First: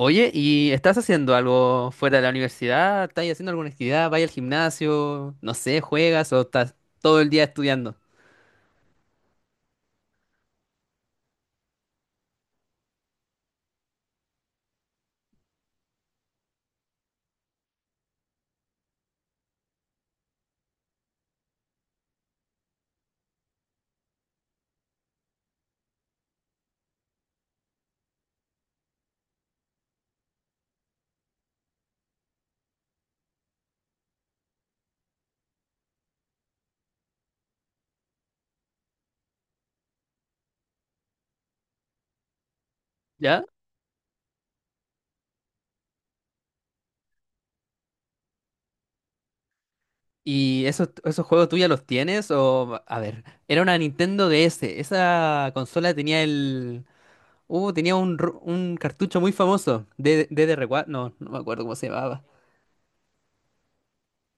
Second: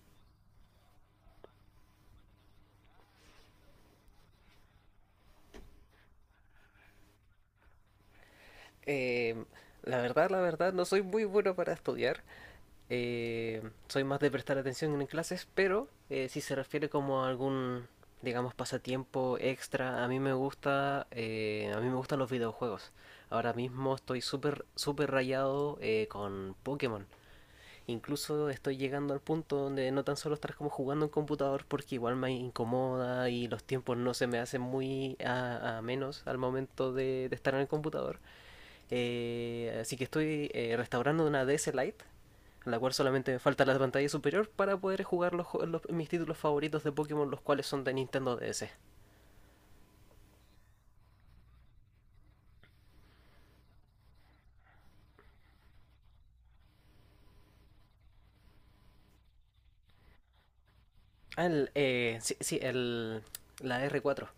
Oye, ¿y estás haciendo algo fuera de la universidad? ¿Estás haciendo alguna actividad? ¿Vas al gimnasio? No sé, ¿juegas o estás todo el día estudiando? Eh, la verdad, la verdad, no soy muy bueno para estudiar. Eh, Soy más de prestar atención en clases, pero si se refiere como a digamos, pasatiempo extra, a mí me gustan los videojuegos. Ahora mismo estoy súper, súper rayado con Pokémon. Incluso estoy llegando al punto donde no tan solo estar como jugando en computador porque igual me incomoda y los tiempos no se me hacen muy a menos al momento de estar en el computador, así que estoy restaurando una DS Lite, en la cual solamente me ¿Ya? falta la pantalla superior para poder jugar mis títulos favoritos de Pokémon, los cuales son de Nintendo DS. ¿Y esos juegos tú ya los tienes? O, a ver, era una Nintendo DS. Esa consola tenía el... tenía un, un cartucho muy famoso. D R cuatro. No, no me Ah, acuerdo el, cómo se llamaba. sí, sí, el, La R4.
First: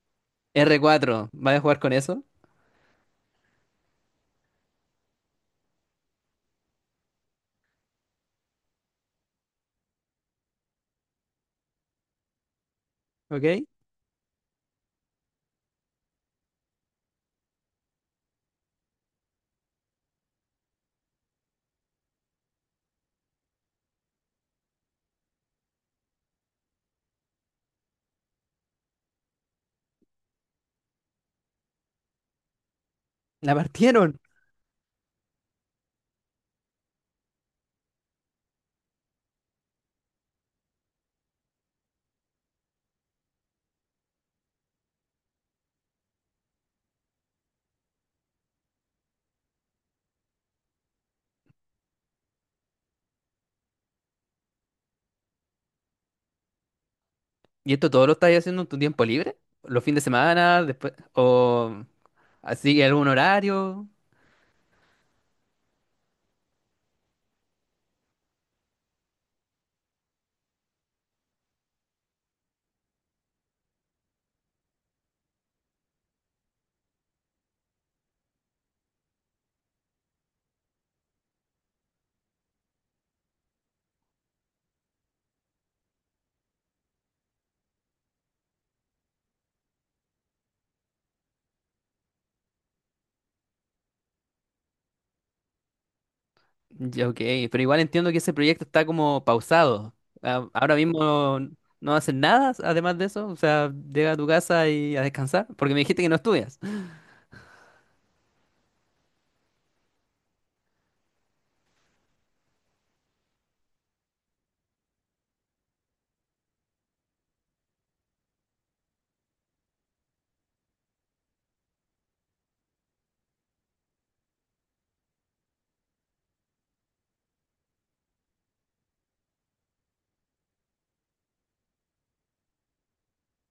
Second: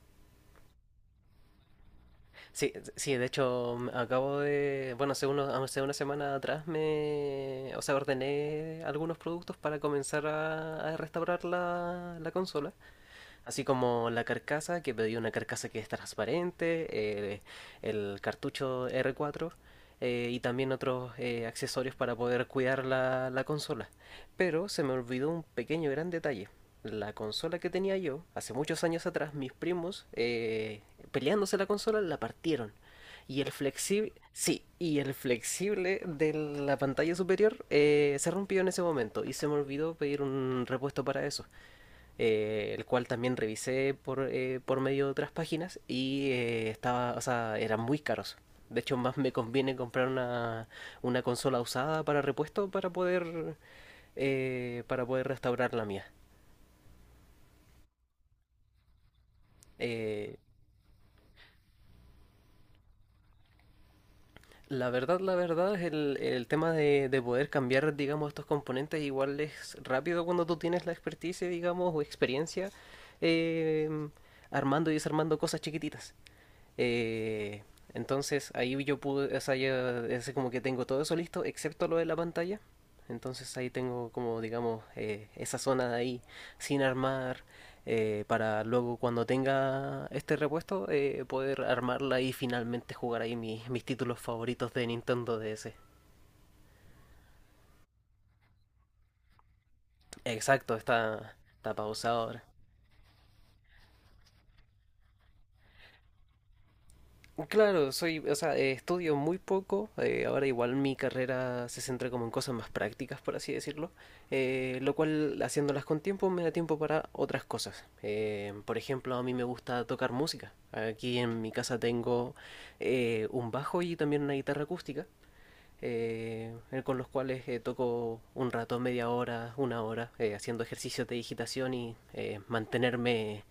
R cuatro. ¿Vas a jugar con eso? Sí, sí, de hecho acabo de, bueno, hace una semana atrás o sea, ordené algunos productos para comenzar a restaurar la consola. ¿Ok? Así como la carcasa, que pedí una carcasa que es transparente, el cartucho R4, y también otros accesorios para poder cuidar la consola. Pero se me olvidó un pequeño gran detalle. La consola que tenía yo, hace muchos años atrás, mis primos, peleándose la consola, la partieron. Y el La flexible, partieron. sí, y el flexible de la pantalla superior se rompió en ese momento y se me olvidó pedir un repuesto para eso, el cual también revisé por medio de otras páginas y estaba, o sea, eran muy caros. De hecho, más me conviene comprar una consola usada para repuesto para poder restaurar la mía. ¿Y esto todo lo estás haciendo en tu tiempo libre? ¿Los fines de Eh, semana? Después... O... Así, ¿algún horario? la verdad, la verdad, es el tema de poder cambiar, digamos, estos componentes, igual es rápido cuando tú tienes la experticia, digamos, o experiencia eh, armando y desarmando cosas chiquititas. Eh, entonces ahí yo pude, o sea, ya es como que tengo todo eso listo, excepto lo de la pantalla. Entonces ahí tengo como, digamos, esa zona de ahí sin armar, para luego cuando tenga este repuesto poder armarla y finalmente jugar ahí mis títulos favoritos de Nintendo DS. Ya, ok, pero igual entiendo que ese proyecto está como pausado. Ah, Exacto, ahora está, mismo está no haces pausado ahora. nada, además de eso. O sea, llega a tu casa y a descansar, porque me dijiste que no estudias. Claro, soy, o sea, estudio muy poco. Ahora igual mi carrera se centra como en cosas más prácticas, por así decirlo. Lo cual, haciéndolas con tiempo, me da tiempo para otras cosas. Por ejemplo, a mí me gusta tocar música. Aquí en mi casa tengo un bajo y también una guitarra acústica, eh, con los cuales toco un rato, media hora, una hora, haciendo ejercicios de digitación y mantenerme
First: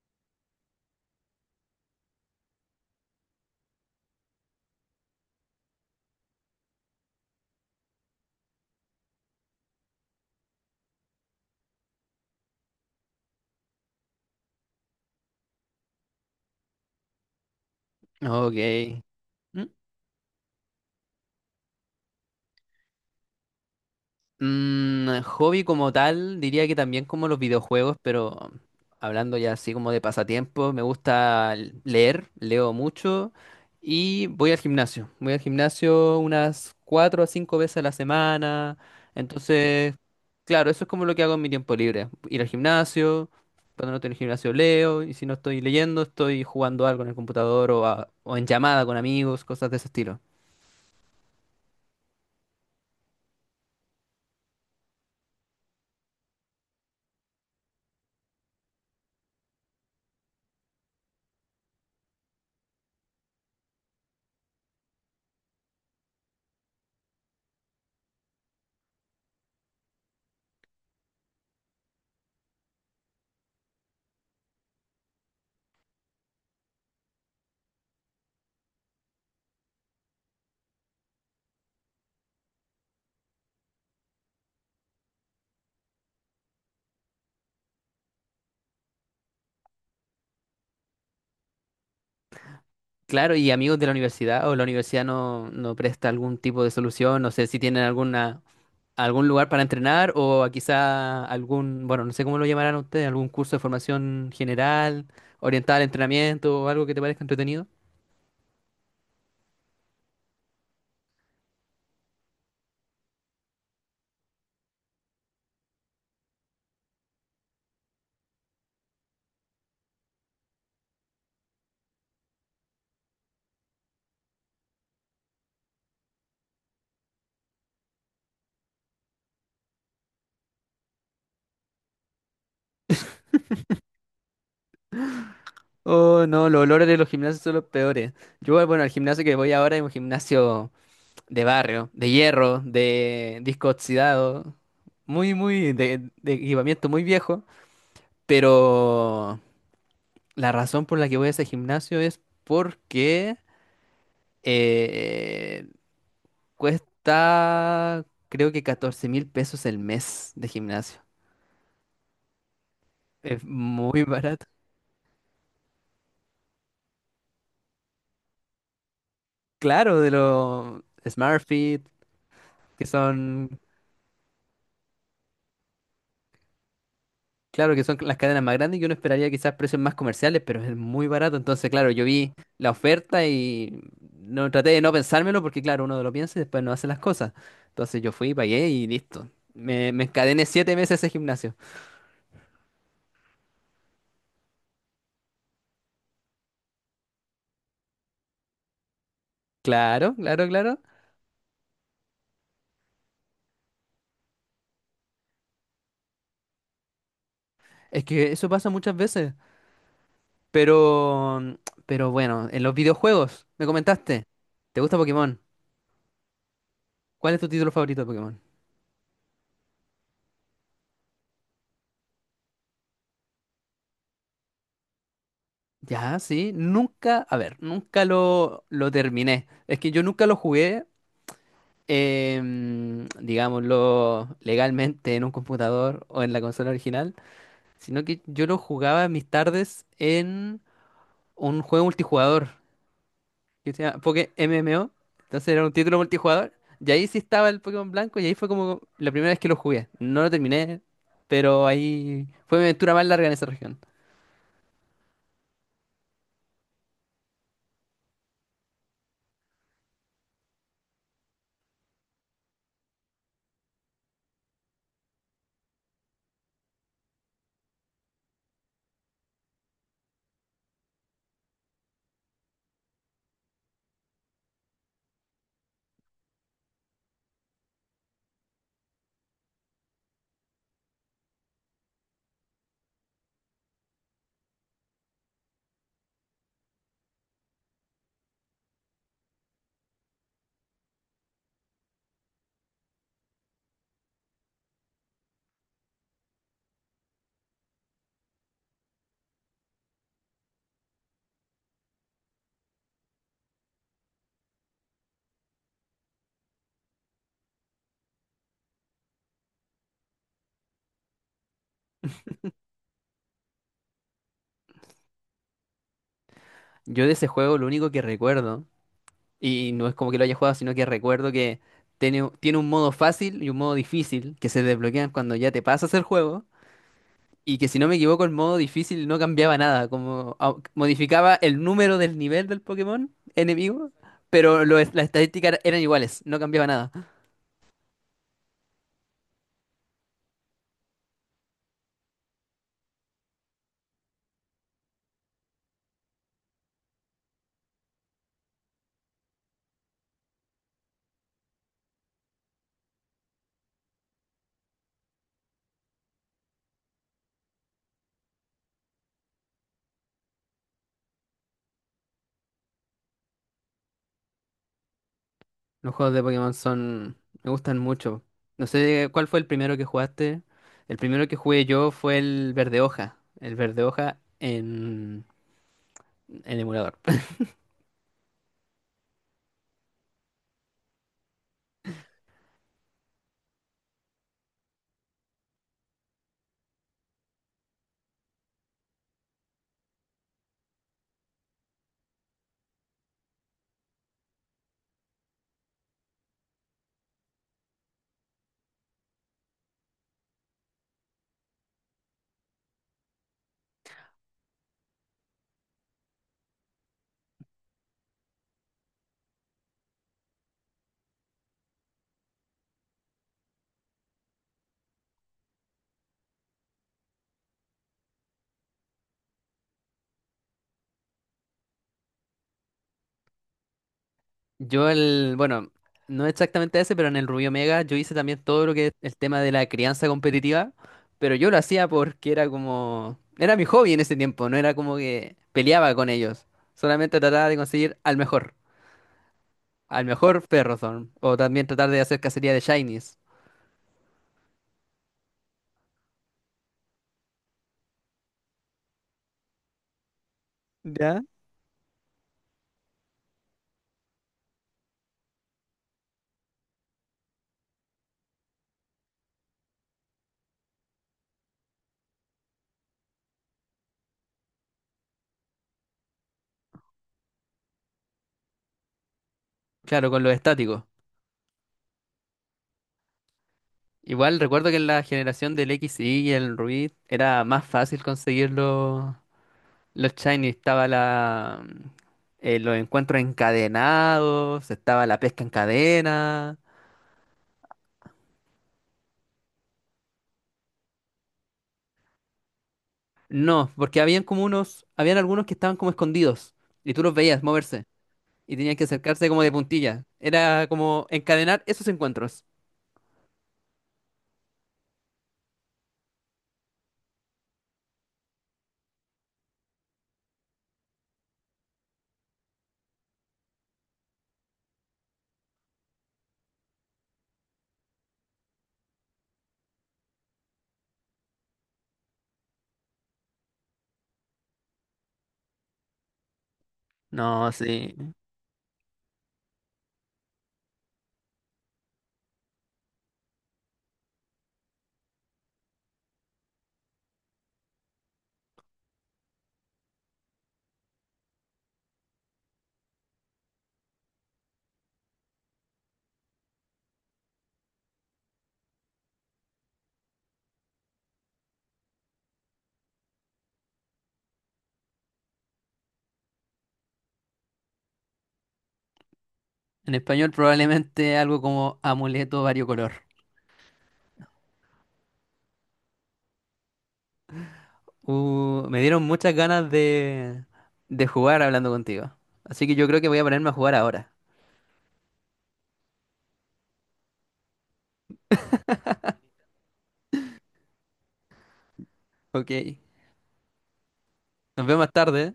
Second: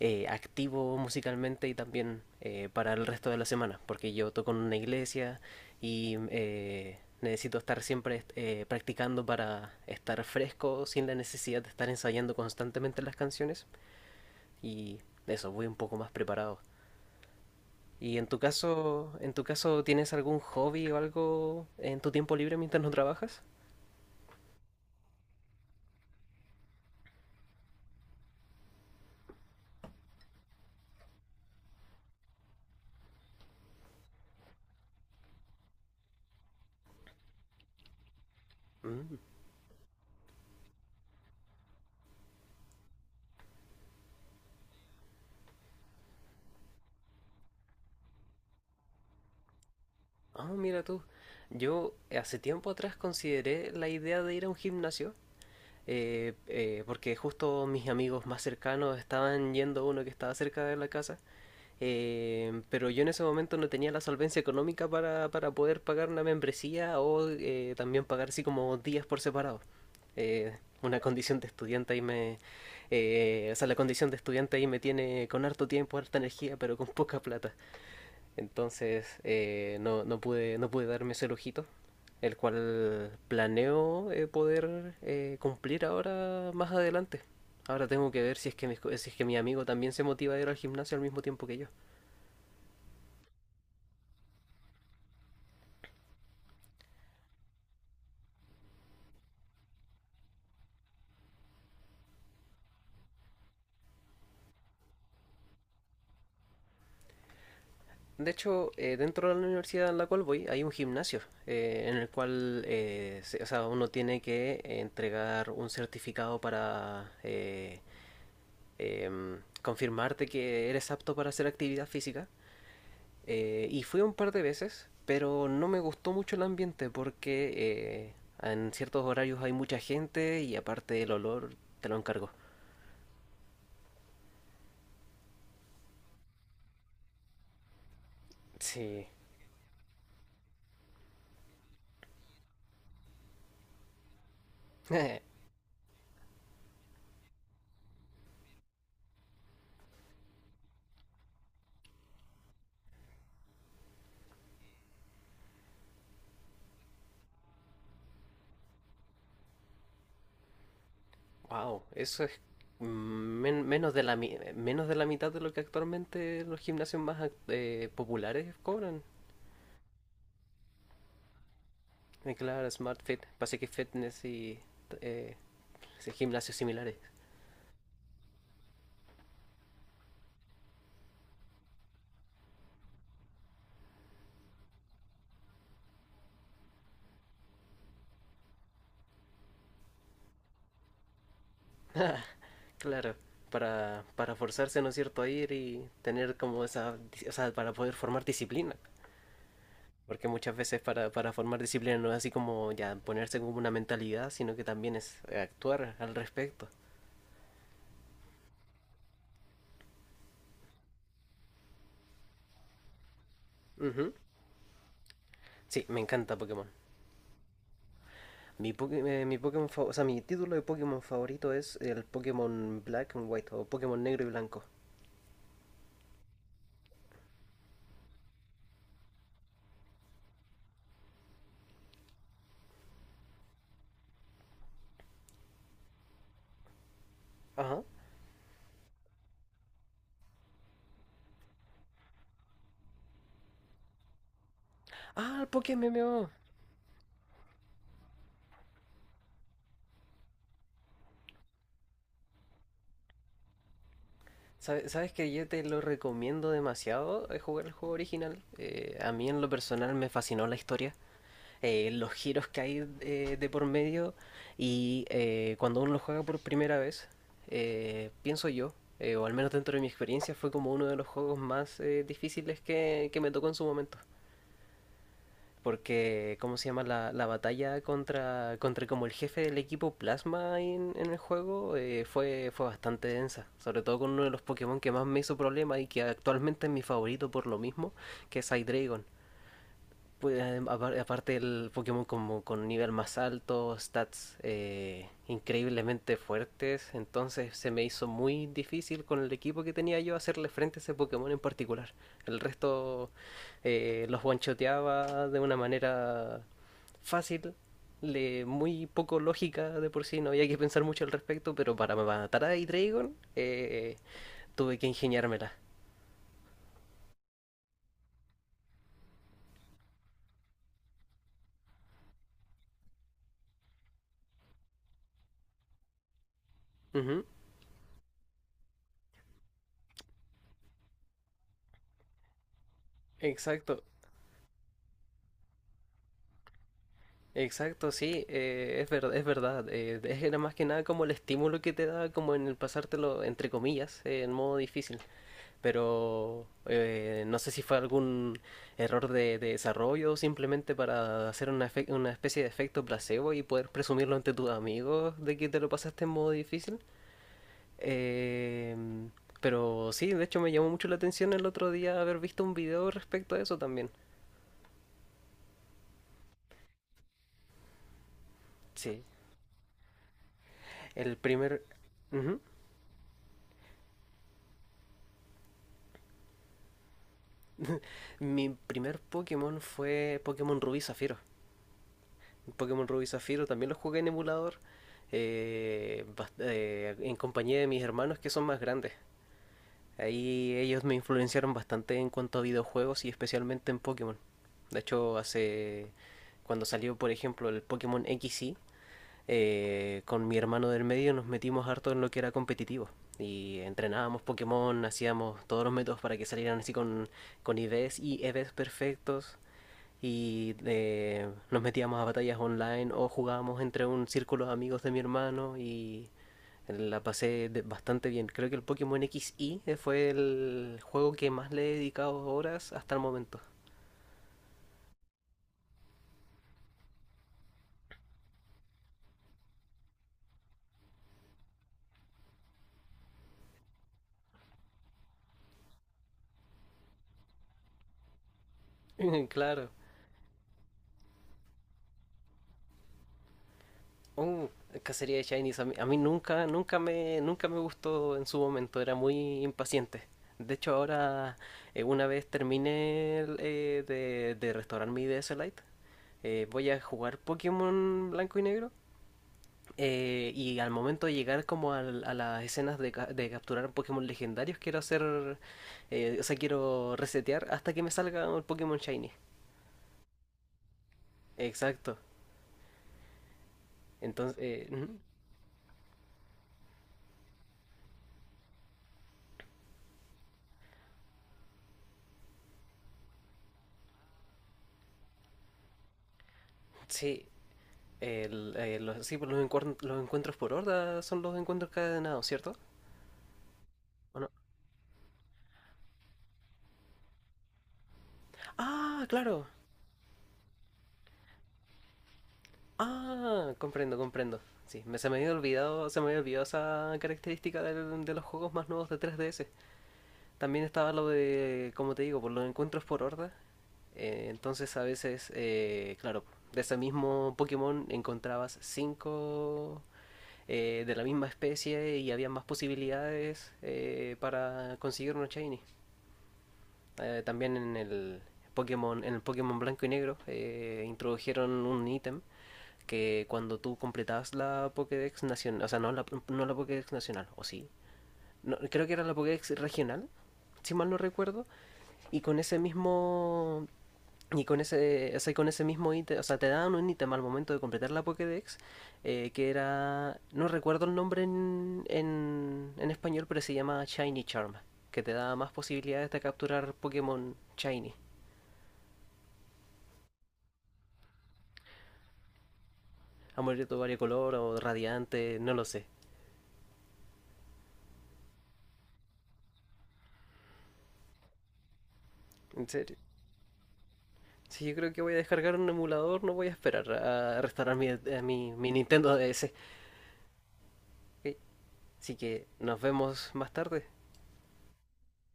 activo musicalmente y también para el resto de la semana, porque yo toco en una iglesia y necesito estar siempre practicando para estar fresco sin la necesidad de estar ensayando constantemente las canciones y eso, voy un poco más preparado. ¿Y Ok. En tu ¿Mm? caso tienes algún hobby o algo en tu tiempo libre mientras no trabajas? Mm, hobby como tal, diría que también como los videojuegos, pero hablando ya así como de pasatiempo, me gusta leer, leo mucho y voy al gimnasio. Voy al gimnasio unas cuatro a cinco veces a la semana. Mm. Entonces, claro, eso es como lo que hago en mi tiempo libre. Ir al gimnasio, cuando no estoy en el gimnasio leo y si no estoy leyendo, estoy jugando algo en el computador o, o en llamada con amigos, cosas de ese estilo. Ah, mira tú. Yo, hace tiempo atrás consideré la idea de ir a un gimnasio, porque justo mis amigos más cercanos estaban yendo a uno que estaba cerca de la casa, pero yo en ese momento no tenía la solvencia económica para poder pagar una membresía o también pagar así como días por separado. Una condición de estudiante ahí me... o sea, la condición de estudiante ahí me tiene con harto tiempo, harta energía, pero con poca plata. Entonces no pude darme ese lujito, el cual planeo poder cumplir ahora más adelante. Ahora tengo que ver si es que, si es que mi amigo también se motiva a ir al gimnasio al mismo tiempo que yo. Claro, y amigos de la universidad o la universidad no, no presta algún tipo de solución, no sé si tienen alguna, algún lugar para entrenar o quizá algún, bueno, no sé cómo lo llamarán ustedes, algún curso de formación general, orientada al entrenamiento o algo que te parezca entretenido. De hecho, dentro de la universidad en la cual voy hay un gimnasio, en el cual o sea, uno tiene que entregar un certificado para confirmarte que eres apto para hacer actividad física. Y fui un par de veces, pero no me gustó mucho el ambiente porque en ciertos horarios hay mucha gente y aparte el olor te lo encargo. Oh, no, los olores de los gimnasios son los peores. Yo, bueno, el Sí. gimnasio que voy ahora es un gimnasio de barrio, de hierro, de disco oxidado, muy, muy, de equipamiento muy viejo, pero... La razón por la que voy a ese gimnasio es porque eh, cuesta creo que 14 mil pesos el mes de gimnasio. Wow, eso es Es menos, muy barato. menos de la mitad de lo que actualmente los gimnasios más populares cobran. Claro, de los SmartFit, Claro, que Smart Fit, son, Pacific Fitness y eh, sí, gimnasios similares. claro, que son las cadenas más grandes, yo no esperaría quizás precios más comerciales, pero es muy barato. Entonces, claro, yo vi la oferta y no traté de no pensármelo porque, claro, uno lo piensa y después no hace las cosas. Entonces yo fui, pagué y listo. Me encadené siete meses a ese gimnasio. Claro, para forzarse, ¿no es cierto?, a ir y tener como esa, o sea, para poder formar disciplina. Claro, Porque claro, muchas veces claro. Para formar disciplina no es así como ya ponerse como una mentalidad, sino que también es actuar al respecto. Es que eso pasa muchas veces. Pero, mm, pero bueno, en los videojuegos, me Ujú. comentaste, ¿te gusta Pokémon? Sí, me encanta Pokémon. ¿Cuál es tu título favorito de Pokémon? Mi, Poké- mi Pokémon fa- O sea, mi título de Pokémon favorito es el Pokémon Black and White o Pokémon Negro y Blanco. Ya, sí, nunca, a ver, nunca lo, lo terminé. Es que yo nunca lo jugué, digámoslo, legalmente en un computador o en la consola original, Ajá. sino que yo lo jugaba en mis tardes en un juego multijugador, que se llama Poké MMO. Ah, el Entonces era un Pokémon título MMO. multijugador. Y ahí sí estaba el Pokémon Blanco y ahí fue como la primera vez que lo jugué. No lo terminé, pero ahí fue mi aventura más larga en esa región. Sabes que yo te lo recomiendo demasiado, jugar el juego original. A mí en lo personal me fascinó la historia, los giros que hay de por medio, y cuando uno lo juega por primera vez, pienso yo, o al menos dentro de mi experiencia, fue como uno de los juegos más difíciles que me tocó en su momento. Porque, ¿cómo se llama? La batalla contra como el jefe del equipo Plasma ahí en el juego, fue bastante densa. Sobre todo con uno de los Pokémon que más me hizo problema y que actualmente es mi favorito por lo mismo, que es Hydreigon. Pues, aparte el Pokémon como con nivel más alto, stats increíblemente fuertes, entonces se me hizo muy difícil con el equipo que tenía yo hacerle frente a ese Pokémon en particular. El resto, los one-shoteaba de una manera fácil, le, muy poco lógica de por sí, no había que pensar mucho al respecto, pero para matar a Hydreigon, tuve que ingeniármela. Yo de ese juego lo único que recuerdo, y no es como que lo haya jugado, sino que recuerdo que tiene un modo fácil y un modo difícil que se desbloquean cuando ya te pasas el juego. Ujú. Y que si no me equivoco, el modo difícil no cambiaba nada, como modificaba el número del nivel del Pokémon Exacto. enemigo, pero las estadísticas eran iguales, no cambiaba nada. Exacto, sí, es verdad, es verdad. Es Era más que nada como el estímulo que te da, como en el pasártelo, entre comillas, en modo difícil. Pero no sé si fue algún error de desarrollo o simplemente para hacer una, una especie de efecto placebo y poder presumirlo ante tus amigos de que te lo pasaste en modo difícil. Em, pero sí, de hecho me llamó mucho la atención el otro día haber visto un video respecto a eso también. Los juegos de Pokémon son... me gustan mucho. No Sí, sé cuál fue el primero que jugaste. El el primero que primer... jugué yo fue Ujú. el Verde Hoja. El Verde Hoja en emulador. Mi primer Pokémon fue Pokémon Rubí Zafiro. Pokémon Rubí Zafiro también lo jugué en emulador, en compañía de mis hermanos que son más grandes. Ahí ellos me influenciaron bastante en cuanto a videojuegos y especialmente en Pokémon. De hecho, hace cuando salió, por ejemplo, el Pokémon XY, con mi hermano del medio nos metimos harto en lo que era competitivo. Y entrenábamos Pokémon, hacíamos todos los métodos para que salieran así con IVs y EVs perfectos y nos metíamos a batallas online o jugábamos entre un círculo de amigos de mi hermano y bastante bien. Creo que el Pokémon equis I fue el juego que más le he dedicado horas hasta el momento. Yo el... Bueno, no exactamente ese, pero en el Rubio Omega yo hice también todo lo que es el tema de la crianza competitiva. Pero yo lo hacía porque era como... Era mi hobby en ese tiempo, no era como que peleaba con ellos. Solamente trataba de conseguir al mejor. Claro. Al mejor Ferrothorn. O también tratar de hacer cacería de Shinies. Oh, cacería de Shinies. A mí nunca, nunca nunca me gustó en su momento. Era muy impaciente. De hecho, ¿Ya? ahora, una vez terminé de restaurar mi DS Lite, voy a jugar Pokémon Blanco y Negro. Y al momento de llegar como a las escenas de capturar Pokémon legendarios, quiero hacer, o sea, quiero resetear hasta que me salga un Pokémon Shiny. Claro, con los estáticos. Exacto. Entonces, Igual recuerdo que en ujú, la generación del X y el Ruby era más fácil conseguir los shiny. Estaba la, los encuentros encadenados, estaba la pesca en cadena. sí, sí, pues los, los encuentros por horda son los encuentros cadenados, ¿cierto? No, porque ¿O habían no? como unos, habían algunos que estaban como escondidos y tú los veías moverse y tenías que Ah, acercarse como claro. de puntilla. Era como encadenar esos encuentros. Ah, comprendo, comprendo. Sí, se me había olvidado, se me había olvidado esa característica de los juegos más nuevos de 3DS. También estaba lo de, como te digo, por los encuentros por horda. Entonces a veces, claro, de ese mismo Pokémon encontrabas cinco de la misma especie y había más posibilidades para conseguir unos shiny. Eh, No, también en sí. el Pokémon, en el Pokémon Blanco y Negro introdujeron un ítem que cuando tú completabas la Pokédex nacional, o sea, no la Pokédex nacional, o sí, no, creo que era la Pokédex regional, si mal no recuerdo, y con ese mismo y con ese, o sea, con ese mismo ítem, o sea, te daban un ítem al momento de completar la Pokédex, que era, no recuerdo el nombre en español, pero se llama Shiny Charm, que te da más posibilidades de capturar Pokémon Shiny, En español probablemente algo como amuleto variocolor. amarillo variocolor o radiante, no lo sé, Me dieron muchas ganas de jugar hablando contigo. Así en que yo serio. creo que voy a ponerme a jugar ahora. Si yo creo que voy a descargar un emulador, no voy a esperar a restaurar mi Nintendo DS. Ok, así que Ok. nos vemos más tarde. Nos vemos más tarde.